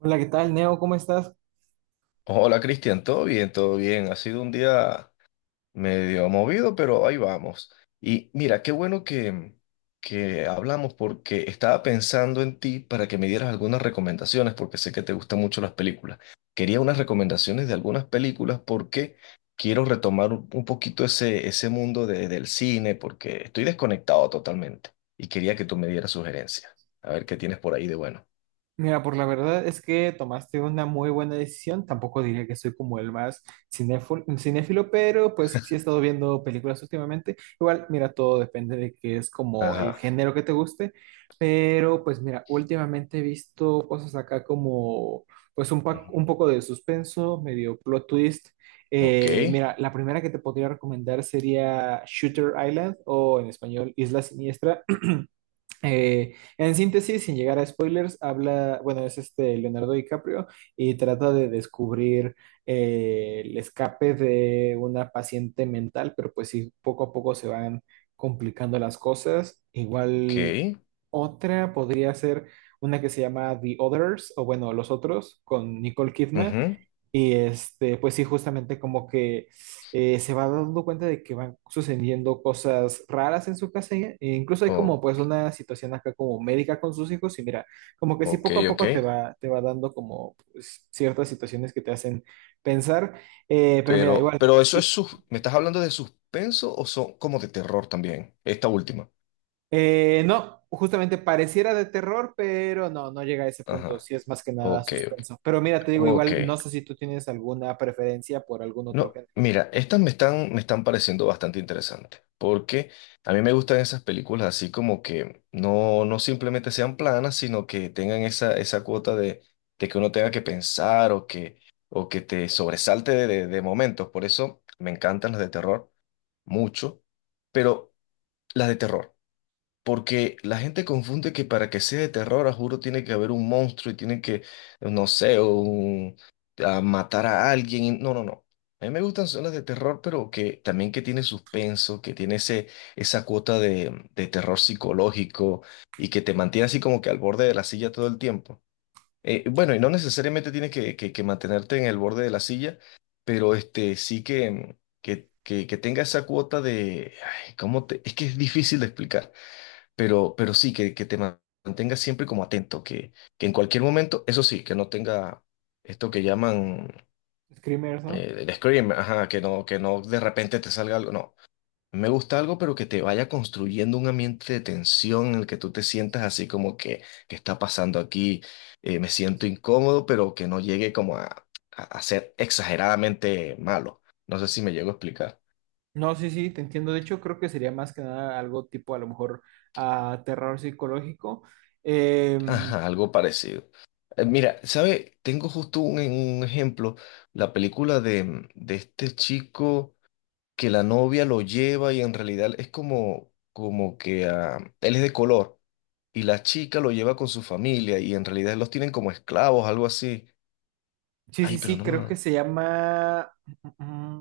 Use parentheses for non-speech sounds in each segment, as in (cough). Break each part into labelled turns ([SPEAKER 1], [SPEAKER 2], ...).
[SPEAKER 1] Hola, ¿qué tal, Neo? ¿Cómo estás?
[SPEAKER 2] Hola Cristian, todo bien, todo bien. Ha sido un día medio movido, pero ahí vamos. Y mira, qué bueno que hablamos porque estaba pensando en ti para que me dieras algunas recomendaciones, porque sé que te gustan mucho las películas. Quería unas recomendaciones de algunas películas porque quiero retomar un poquito ese mundo del cine, porque estoy desconectado totalmente y quería que tú me dieras sugerencias. A ver qué tienes por ahí de bueno.
[SPEAKER 1] Mira, por la verdad es que tomaste una muy buena decisión. Tampoco diría que soy como el más cinéfilo, cinéfilo, pero pues sí he estado viendo películas últimamente. Igual, mira, todo depende de que es como el
[SPEAKER 2] Ajá.
[SPEAKER 1] género que te guste. Pero pues mira, últimamente he visto cosas acá como pues un, un
[SPEAKER 2] Ujú.
[SPEAKER 1] poco de suspenso, medio plot twist.
[SPEAKER 2] Ok,
[SPEAKER 1] Mira, la primera que te podría recomendar sería Shooter Island o en español Isla Siniestra. En síntesis, sin llegar a spoilers, habla, bueno, es este Leonardo DiCaprio y trata de descubrir el escape de una paciente mental, pero pues sí, poco a poco se van complicando las cosas. Igual
[SPEAKER 2] ok.
[SPEAKER 1] otra podría ser una que se llama The Others, o bueno, Los Otros, con Nicole Kidman.
[SPEAKER 2] Ujú.
[SPEAKER 1] Y este, pues sí, justamente como que se va dando cuenta de que van sucediendo cosas raras en su casa, e incluso hay como
[SPEAKER 2] Oh,
[SPEAKER 1] pues una situación acá como médica con sus hijos y mira, como que sí
[SPEAKER 2] ok,
[SPEAKER 1] poco a
[SPEAKER 2] ok.
[SPEAKER 1] poco te va dando como pues, ciertas situaciones que te hacen pensar. Pero mira,
[SPEAKER 2] Pero,
[SPEAKER 1] igual,
[SPEAKER 2] pero eso es
[SPEAKER 1] sí.
[SPEAKER 2] sus... ¿Me estás hablando de suspenso o son como de terror también? Esta última.
[SPEAKER 1] No, justamente pareciera de terror, pero no, no llega a ese punto.
[SPEAKER 2] Ajá.
[SPEAKER 1] Sí es más que nada
[SPEAKER 2] Ok, ok.
[SPEAKER 1] suspenso. Pero mira, te digo
[SPEAKER 2] Ok.
[SPEAKER 1] igual, no sé si tú tienes alguna preferencia por algún otro
[SPEAKER 2] No,
[SPEAKER 1] género.
[SPEAKER 2] mira, estas me están pareciendo bastante interesantes. Porque a mí me gustan esas películas así como que no, no simplemente sean planas, sino que tengan esa cuota de que uno tenga que pensar o que te sobresalte de momentos. Por eso me encantan las de terror mucho. Pero las de terror. Porque la gente confunde que para que sea de terror, a juro, tiene que haber un monstruo y tiene que, no sé, a matar a alguien. No, no, no. A mí me gustan son las de terror, pero que también que tiene suspenso, que tiene ese, esa cuota de terror psicológico y que te mantiene así como que al borde de la silla todo el tiempo. Bueno, y no necesariamente tienes que mantenerte en el borde de la silla, pero este, sí que tenga esa cuota de... Ay, es que es difícil de explicar, pero sí, que mantengas siempre como atento, que en cualquier momento, eso sí, que no tenga esto que llaman
[SPEAKER 1] Screamers, ¿no?
[SPEAKER 2] el scream, ajá, que no de repente te salga algo, no. Me gusta algo, pero que te vaya construyendo un ambiente de tensión en el que tú te sientas así como que, ¿qué está pasando aquí? Me siento incómodo, pero que no llegue como a ser exageradamente malo. No sé si me llego a explicar.
[SPEAKER 1] No, sí, sí, te entiendo. De hecho, creo que sería más que nada algo tipo a lo mejor a terror psicológico. Em,
[SPEAKER 2] Ajá, algo parecido. Mira, ¿sabe? Tengo justo un ejemplo, la película de este chico que la novia lo lleva y en realidad es como, como que ah, él es de color y la chica lo lleva con su familia y en realidad los tienen como esclavos, algo así.
[SPEAKER 1] sí, sí,
[SPEAKER 2] Ay, pero
[SPEAKER 1] sí,
[SPEAKER 2] no
[SPEAKER 1] creo que
[SPEAKER 2] me...
[SPEAKER 1] se llama... mm, mm,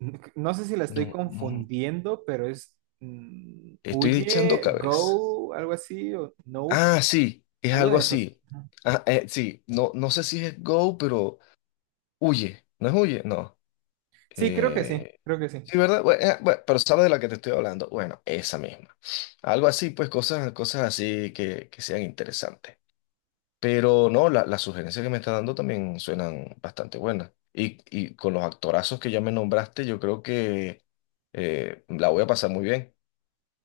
[SPEAKER 1] mm, No sé si la estoy
[SPEAKER 2] No, no,
[SPEAKER 1] confundiendo, pero es
[SPEAKER 2] estoy echando
[SPEAKER 1] Huye,
[SPEAKER 2] cabeza.
[SPEAKER 1] Go, algo así, o Nope,
[SPEAKER 2] Ah, sí, es
[SPEAKER 1] alguna
[SPEAKER 2] algo
[SPEAKER 1] de esas.
[SPEAKER 2] así. Ah, sí, no, no sé si es Go, pero huye. ¿No es huye? No.
[SPEAKER 1] Sí, creo que sí,
[SPEAKER 2] Eh,
[SPEAKER 1] creo que sí.
[SPEAKER 2] sí, ¿verdad? Pero ¿sabes de la que te estoy hablando? Bueno, esa misma. Algo así, pues cosas así que sean interesantes. Pero no, las sugerencias que me está dando también suenan bastante buenas. Y con los actorazos que ya me nombraste, yo creo que la voy a pasar muy bien.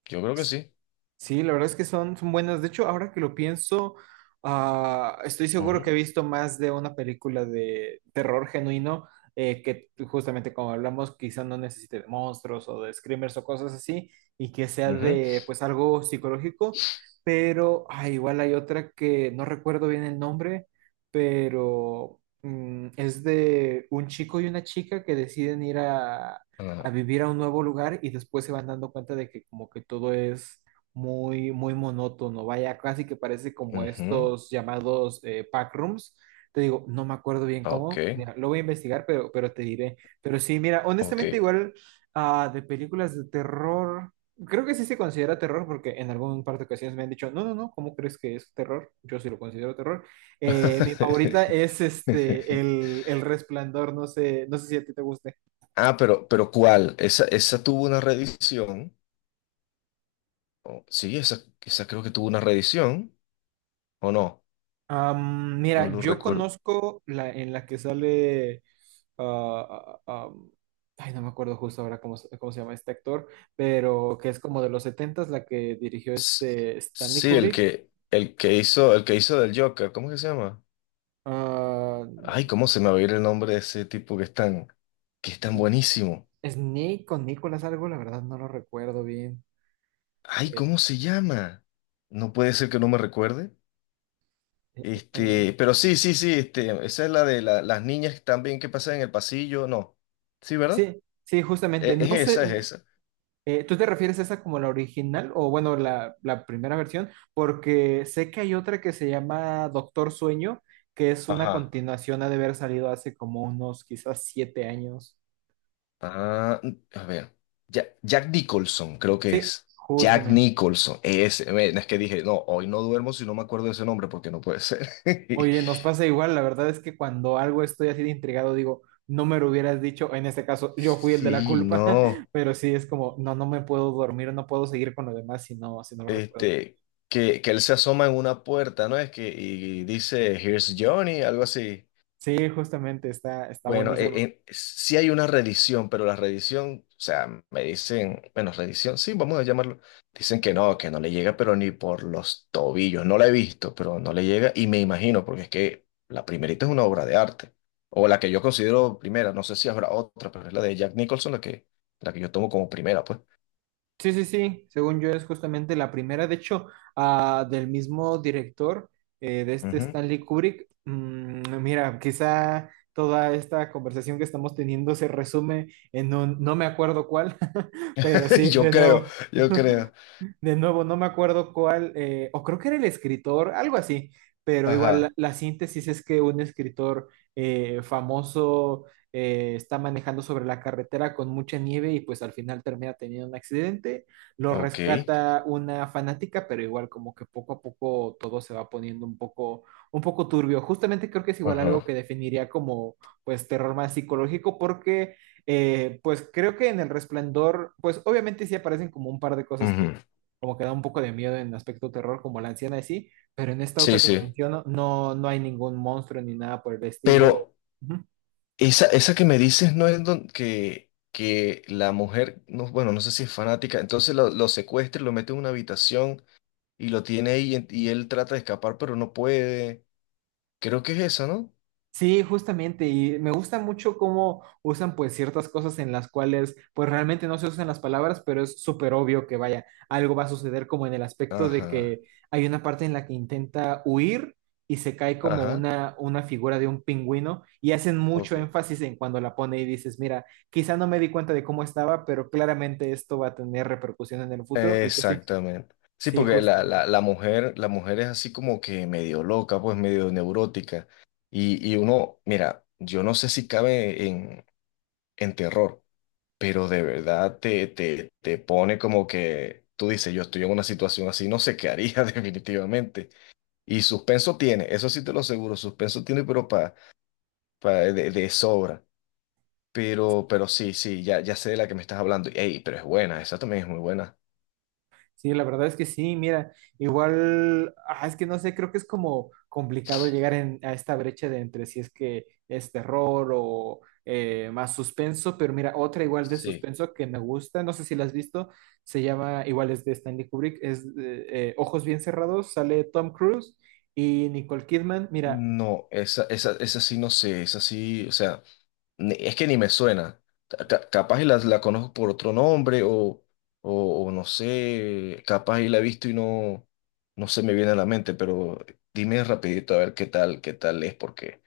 [SPEAKER 2] Yo creo que sí.
[SPEAKER 1] Sí, la verdad es que son, son buenas. De hecho, ahora que lo pienso, estoy seguro que he
[SPEAKER 2] Ujú,
[SPEAKER 1] visto más de una película de terror genuino, que justamente como hablamos, quizá no necesite de monstruos o de screamers o cosas así, y que sea
[SPEAKER 2] ujú,
[SPEAKER 1] de pues algo psicológico, pero igual hay otra que no recuerdo bien el nombre, pero es de un chico y una chica que deciden ir a
[SPEAKER 2] ah,
[SPEAKER 1] vivir a un nuevo lugar y después se van dando cuenta de que como que todo es muy, muy monótono, vaya, casi que parece como
[SPEAKER 2] ujú.
[SPEAKER 1] estos llamados pack rooms. Te digo, no me acuerdo bien
[SPEAKER 2] Ah,
[SPEAKER 1] cómo,
[SPEAKER 2] ok,
[SPEAKER 1] mira, lo voy a investigar, pero te diré. Pero sí, mira,
[SPEAKER 2] ok.
[SPEAKER 1] honestamente igual de películas de terror, creo que sí se considera terror porque en algún par de ocasiones me han dicho, no, no, no, ¿cómo crees que es terror? Yo sí lo considero terror. Mi favorita es
[SPEAKER 2] (laughs)
[SPEAKER 1] este, el Resplandor, no sé, no sé si a ti te gusta.
[SPEAKER 2] Ah, pero ¿cuál? Esa tuvo una reedición. Oh, sí, esa creo que tuvo una reedición, ¿o no? No
[SPEAKER 1] Mira,
[SPEAKER 2] lo
[SPEAKER 1] yo
[SPEAKER 2] recuerdo.
[SPEAKER 1] conozco la en la que sale. ah, ah, ah, am, ay, no me acuerdo justo ahora cómo, cómo se llama este actor, pero que es como de los setentas la que dirigió
[SPEAKER 2] S-
[SPEAKER 1] este Stanley
[SPEAKER 2] Sí, el
[SPEAKER 1] Kubrick.
[SPEAKER 2] que hizo, el que hizo del Joker, ¿cómo es que se llama?
[SPEAKER 1] Ah,
[SPEAKER 2] Ay, ¿cómo se me va a ir el nombre de ese tipo que es tan buenísimo?
[SPEAKER 1] Snake con Nicolas algo, la verdad no lo recuerdo bien.
[SPEAKER 2] Ay,
[SPEAKER 1] Eh,
[SPEAKER 2] ¿cómo se llama? No puede ser que no me recuerde.
[SPEAKER 1] eh, eh, eh.
[SPEAKER 2] Este, pero este, esa es la de las niñas también que pasan en el pasillo, no. Sí, ¿verdad?
[SPEAKER 1] Sí, sí, justamente.
[SPEAKER 2] Es,
[SPEAKER 1] No sé.
[SPEAKER 2] es esa.
[SPEAKER 1] ¿Tú te refieres a esa como la original o bueno, la primera versión? Porque sé que hay otra que se llama Doctor Sueño, que es una
[SPEAKER 2] Ajá.
[SPEAKER 1] continuación, ha de haber salido hace como unos quizás 7 años.
[SPEAKER 2] Ah, a ver. Jack Nicholson, creo que
[SPEAKER 1] Sí,
[SPEAKER 2] es. Jack
[SPEAKER 1] justamente.
[SPEAKER 2] Nicholson. Ese, ven, es que dije, no, hoy no duermo si no me acuerdo de ese nombre, porque no puede ser. (laughs)
[SPEAKER 1] Oye, nos pasa igual, la verdad es que cuando algo estoy así de intrigado, digo, no me lo hubieras dicho, en este caso yo fui el de la
[SPEAKER 2] Sí,
[SPEAKER 1] culpa, (laughs)
[SPEAKER 2] no.
[SPEAKER 1] pero sí es como, no, no me puedo dormir, no puedo seguir con lo demás si no, si no lo recuerdo.
[SPEAKER 2] Este, que él se asoma en una puerta, ¿no? Es que, y dice, Here's Johnny, algo así.
[SPEAKER 1] Sí, justamente, está, está
[SPEAKER 2] Bueno,
[SPEAKER 1] buenísimo.
[SPEAKER 2] sí hay una reedición, pero la reedición, o sea, me dicen, bueno, reedición, sí, vamos a llamarlo. Dicen que no le llega, pero ni por los tobillos. No la he visto, pero no le llega y me imagino, porque es que la primerita es una obra de arte, o la que yo considero primera, no sé si habrá otra, pero es la de Jack Nicholson, la que yo tomo como primera, pues.
[SPEAKER 1] Sí, sí, sí, según yo es justamente la primera, de hecho, del mismo director de este
[SPEAKER 2] Ujú.
[SPEAKER 1] Stanley Kubrick. Mm, mira, quizá toda esta conversación que estamos teniendo se resume en un no me acuerdo cuál, (laughs) pero
[SPEAKER 2] (laughs)
[SPEAKER 1] sí,
[SPEAKER 2] Yo
[SPEAKER 1] de
[SPEAKER 2] creo,
[SPEAKER 1] nuevo.
[SPEAKER 2] yo
[SPEAKER 1] (laughs)
[SPEAKER 2] creo.
[SPEAKER 1] (laughs) De nuevo, no me acuerdo cuál, o creo que era el escritor, algo así, pero igual la,
[SPEAKER 2] Ajá.
[SPEAKER 1] la síntesis es que un escritor famoso está manejando sobre la carretera con mucha nieve y pues al final termina teniendo un accidente, lo
[SPEAKER 2] Ok.
[SPEAKER 1] rescata una fanática, pero igual como que poco a poco todo se va poniendo un poco turbio. Justamente creo que es igual algo que
[SPEAKER 2] Ajá.
[SPEAKER 1] definiría como pues terror más psicológico porque... pues creo que en El Resplandor, pues obviamente sí aparecen como un par de cosas que,
[SPEAKER 2] Ujú.
[SPEAKER 1] como que da un poco de miedo en aspecto terror, como la anciana y sí, pero en esta
[SPEAKER 2] Sí,
[SPEAKER 1] otra que te
[SPEAKER 2] sí.
[SPEAKER 1] menciono, no, no hay ningún monstruo ni nada por el estilo.
[SPEAKER 2] Pero...
[SPEAKER 1] Ujú.
[SPEAKER 2] Esa que me dices no es que la mujer, no, bueno, no sé si es fanática, entonces lo secuestra, y lo mete en una habitación y lo tiene ahí y él trata de escapar, pero no puede. Creo que es esa, ¿no?
[SPEAKER 1] Sí, justamente, y me gusta mucho cómo usan pues ciertas cosas en las cuales pues realmente no se usan las palabras, pero es súper obvio que vaya, algo va a suceder como en el aspecto de
[SPEAKER 2] Ajá,
[SPEAKER 1] que hay una parte en la que intenta huir y se cae como
[SPEAKER 2] ajá,
[SPEAKER 1] una figura de un pingüino y hacen mucho
[SPEAKER 2] ok.
[SPEAKER 1] énfasis en cuando la pone y dices, mira, quizá no me di cuenta de cómo estaba, pero claramente esto va a tener repercusión en el futuro y pues sí,
[SPEAKER 2] Exactamente. Sí,
[SPEAKER 1] sí,
[SPEAKER 2] porque
[SPEAKER 1] justo.
[SPEAKER 2] la mujer es así como que medio loca, pues medio neurótica. Y uno, mira, yo no sé si cabe en terror. Pero de verdad te pone como que tú dices, yo estoy en una situación así, no sé qué haría (laughs) definitivamente. Y suspenso tiene, eso sí te lo aseguro, suspenso tiene, pero de sobra. Pero sí, sí, ya sé de la que me estás hablando. Ey, pero es buena, esa también es muy buena.
[SPEAKER 1] Sí, la verdad es que sí, mira, igual, es que no sé, creo que es como complicado llegar a esta brecha de entre si es que es terror o más suspenso, pero mira, otra igual de
[SPEAKER 2] Sí.
[SPEAKER 1] suspenso que me gusta, no sé si la has visto, se llama, igual es de Stanley Kubrick, es Ojos bien cerrados, sale Tom Cruise y Nicole Kidman, mira,
[SPEAKER 2] No, esa sí no sé, esa sí, o sea. Es que ni me suena. Capaz y la, conozco por otro nombre o no sé, capaz y la he visto y no, no se me viene a la mente, pero dime rapidito a ver qué tal es, porque,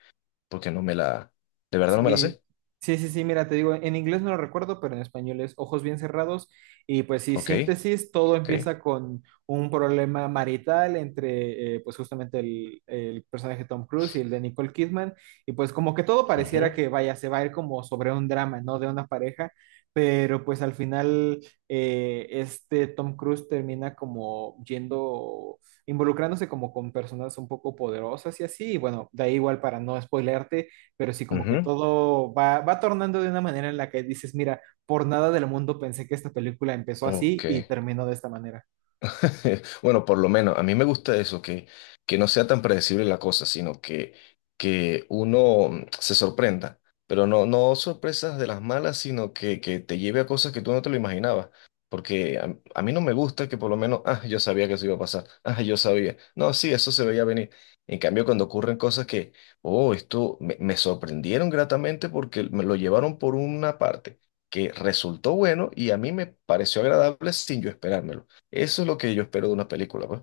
[SPEAKER 2] porque no me la, de verdad no me la
[SPEAKER 1] Sí,
[SPEAKER 2] sé.
[SPEAKER 1] sí, sí, mira, te digo, en inglés no lo recuerdo, pero en español es Ojos bien cerrados y pues sí,
[SPEAKER 2] Ok,
[SPEAKER 1] síntesis, todo
[SPEAKER 2] ok.
[SPEAKER 1] empieza con un problema marital entre pues justamente el personaje de Tom Cruise y el de Nicole Kidman y pues como que todo pareciera
[SPEAKER 2] Ujú,
[SPEAKER 1] que vaya, se va a ir como sobre un drama, ¿no? De una pareja, pero pues al final este Tom Cruise termina como yendo, involucrándose como con personas un poco poderosas y así, y bueno, da igual para no spoilearte, pero sí como que
[SPEAKER 2] ujú,
[SPEAKER 1] todo va, va tornando de una manera en la que dices, mira, por nada del mundo pensé que esta película empezó
[SPEAKER 2] ok.
[SPEAKER 1] así y terminó de esta manera.
[SPEAKER 2] (laughs) Bueno, por lo menos a mí me gusta eso, que no sea tan predecible la cosa, sino que uno se sorprenda, pero no, no sorpresas de las malas, sino que te lleve a cosas que tú no te lo imaginabas. Porque a mí no me gusta que por lo menos, ah, yo sabía que eso iba a pasar, ah, yo sabía. No, sí, eso se veía venir. En cambio, cuando ocurren cosas que, oh, esto me sorprendieron gratamente porque me lo llevaron por una parte que resultó bueno y a mí me pareció agradable sin yo esperármelo. Eso es lo que yo espero de una película, pues.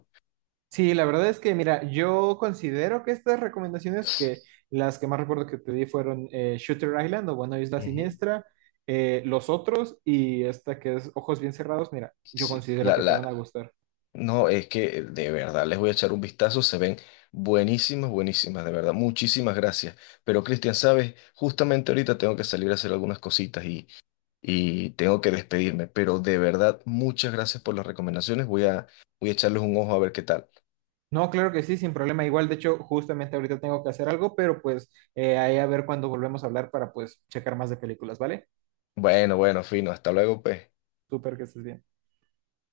[SPEAKER 1] Sí, la verdad es que, mira, yo considero que estas recomendaciones, que las que más recuerdo que te di fueron Shooter Island o bueno, Isla
[SPEAKER 2] Ujú.
[SPEAKER 1] Siniestra, Los Otros y esta que es Ojos Bien Cerrados, mira, yo
[SPEAKER 2] Sí,
[SPEAKER 1] considero que te van a gustar.
[SPEAKER 2] no, es que de verdad les voy a echar un vistazo, se ven buenísimas, buenísimas, de verdad, muchísimas gracias. Pero Cristian, sabes, justamente ahorita tengo que salir a hacer algunas cositas y tengo que despedirme, pero de verdad, muchas gracias por las recomendaciones, voy a, voy a echarles un ojo a ver qué tal.
[SPEAKER 1] No, claro que sí, sin problema. Igual, de hecho, justamente ahorita tengo que hacer algo, pero pues ahí a ver cuando volvemos a hablar para pues checar más de películas, ¿vale?
[SPEAKER 2] Bueno, bueno, fino, hasta luego, pues.
[SPEAKER 1] Súper que estés bien.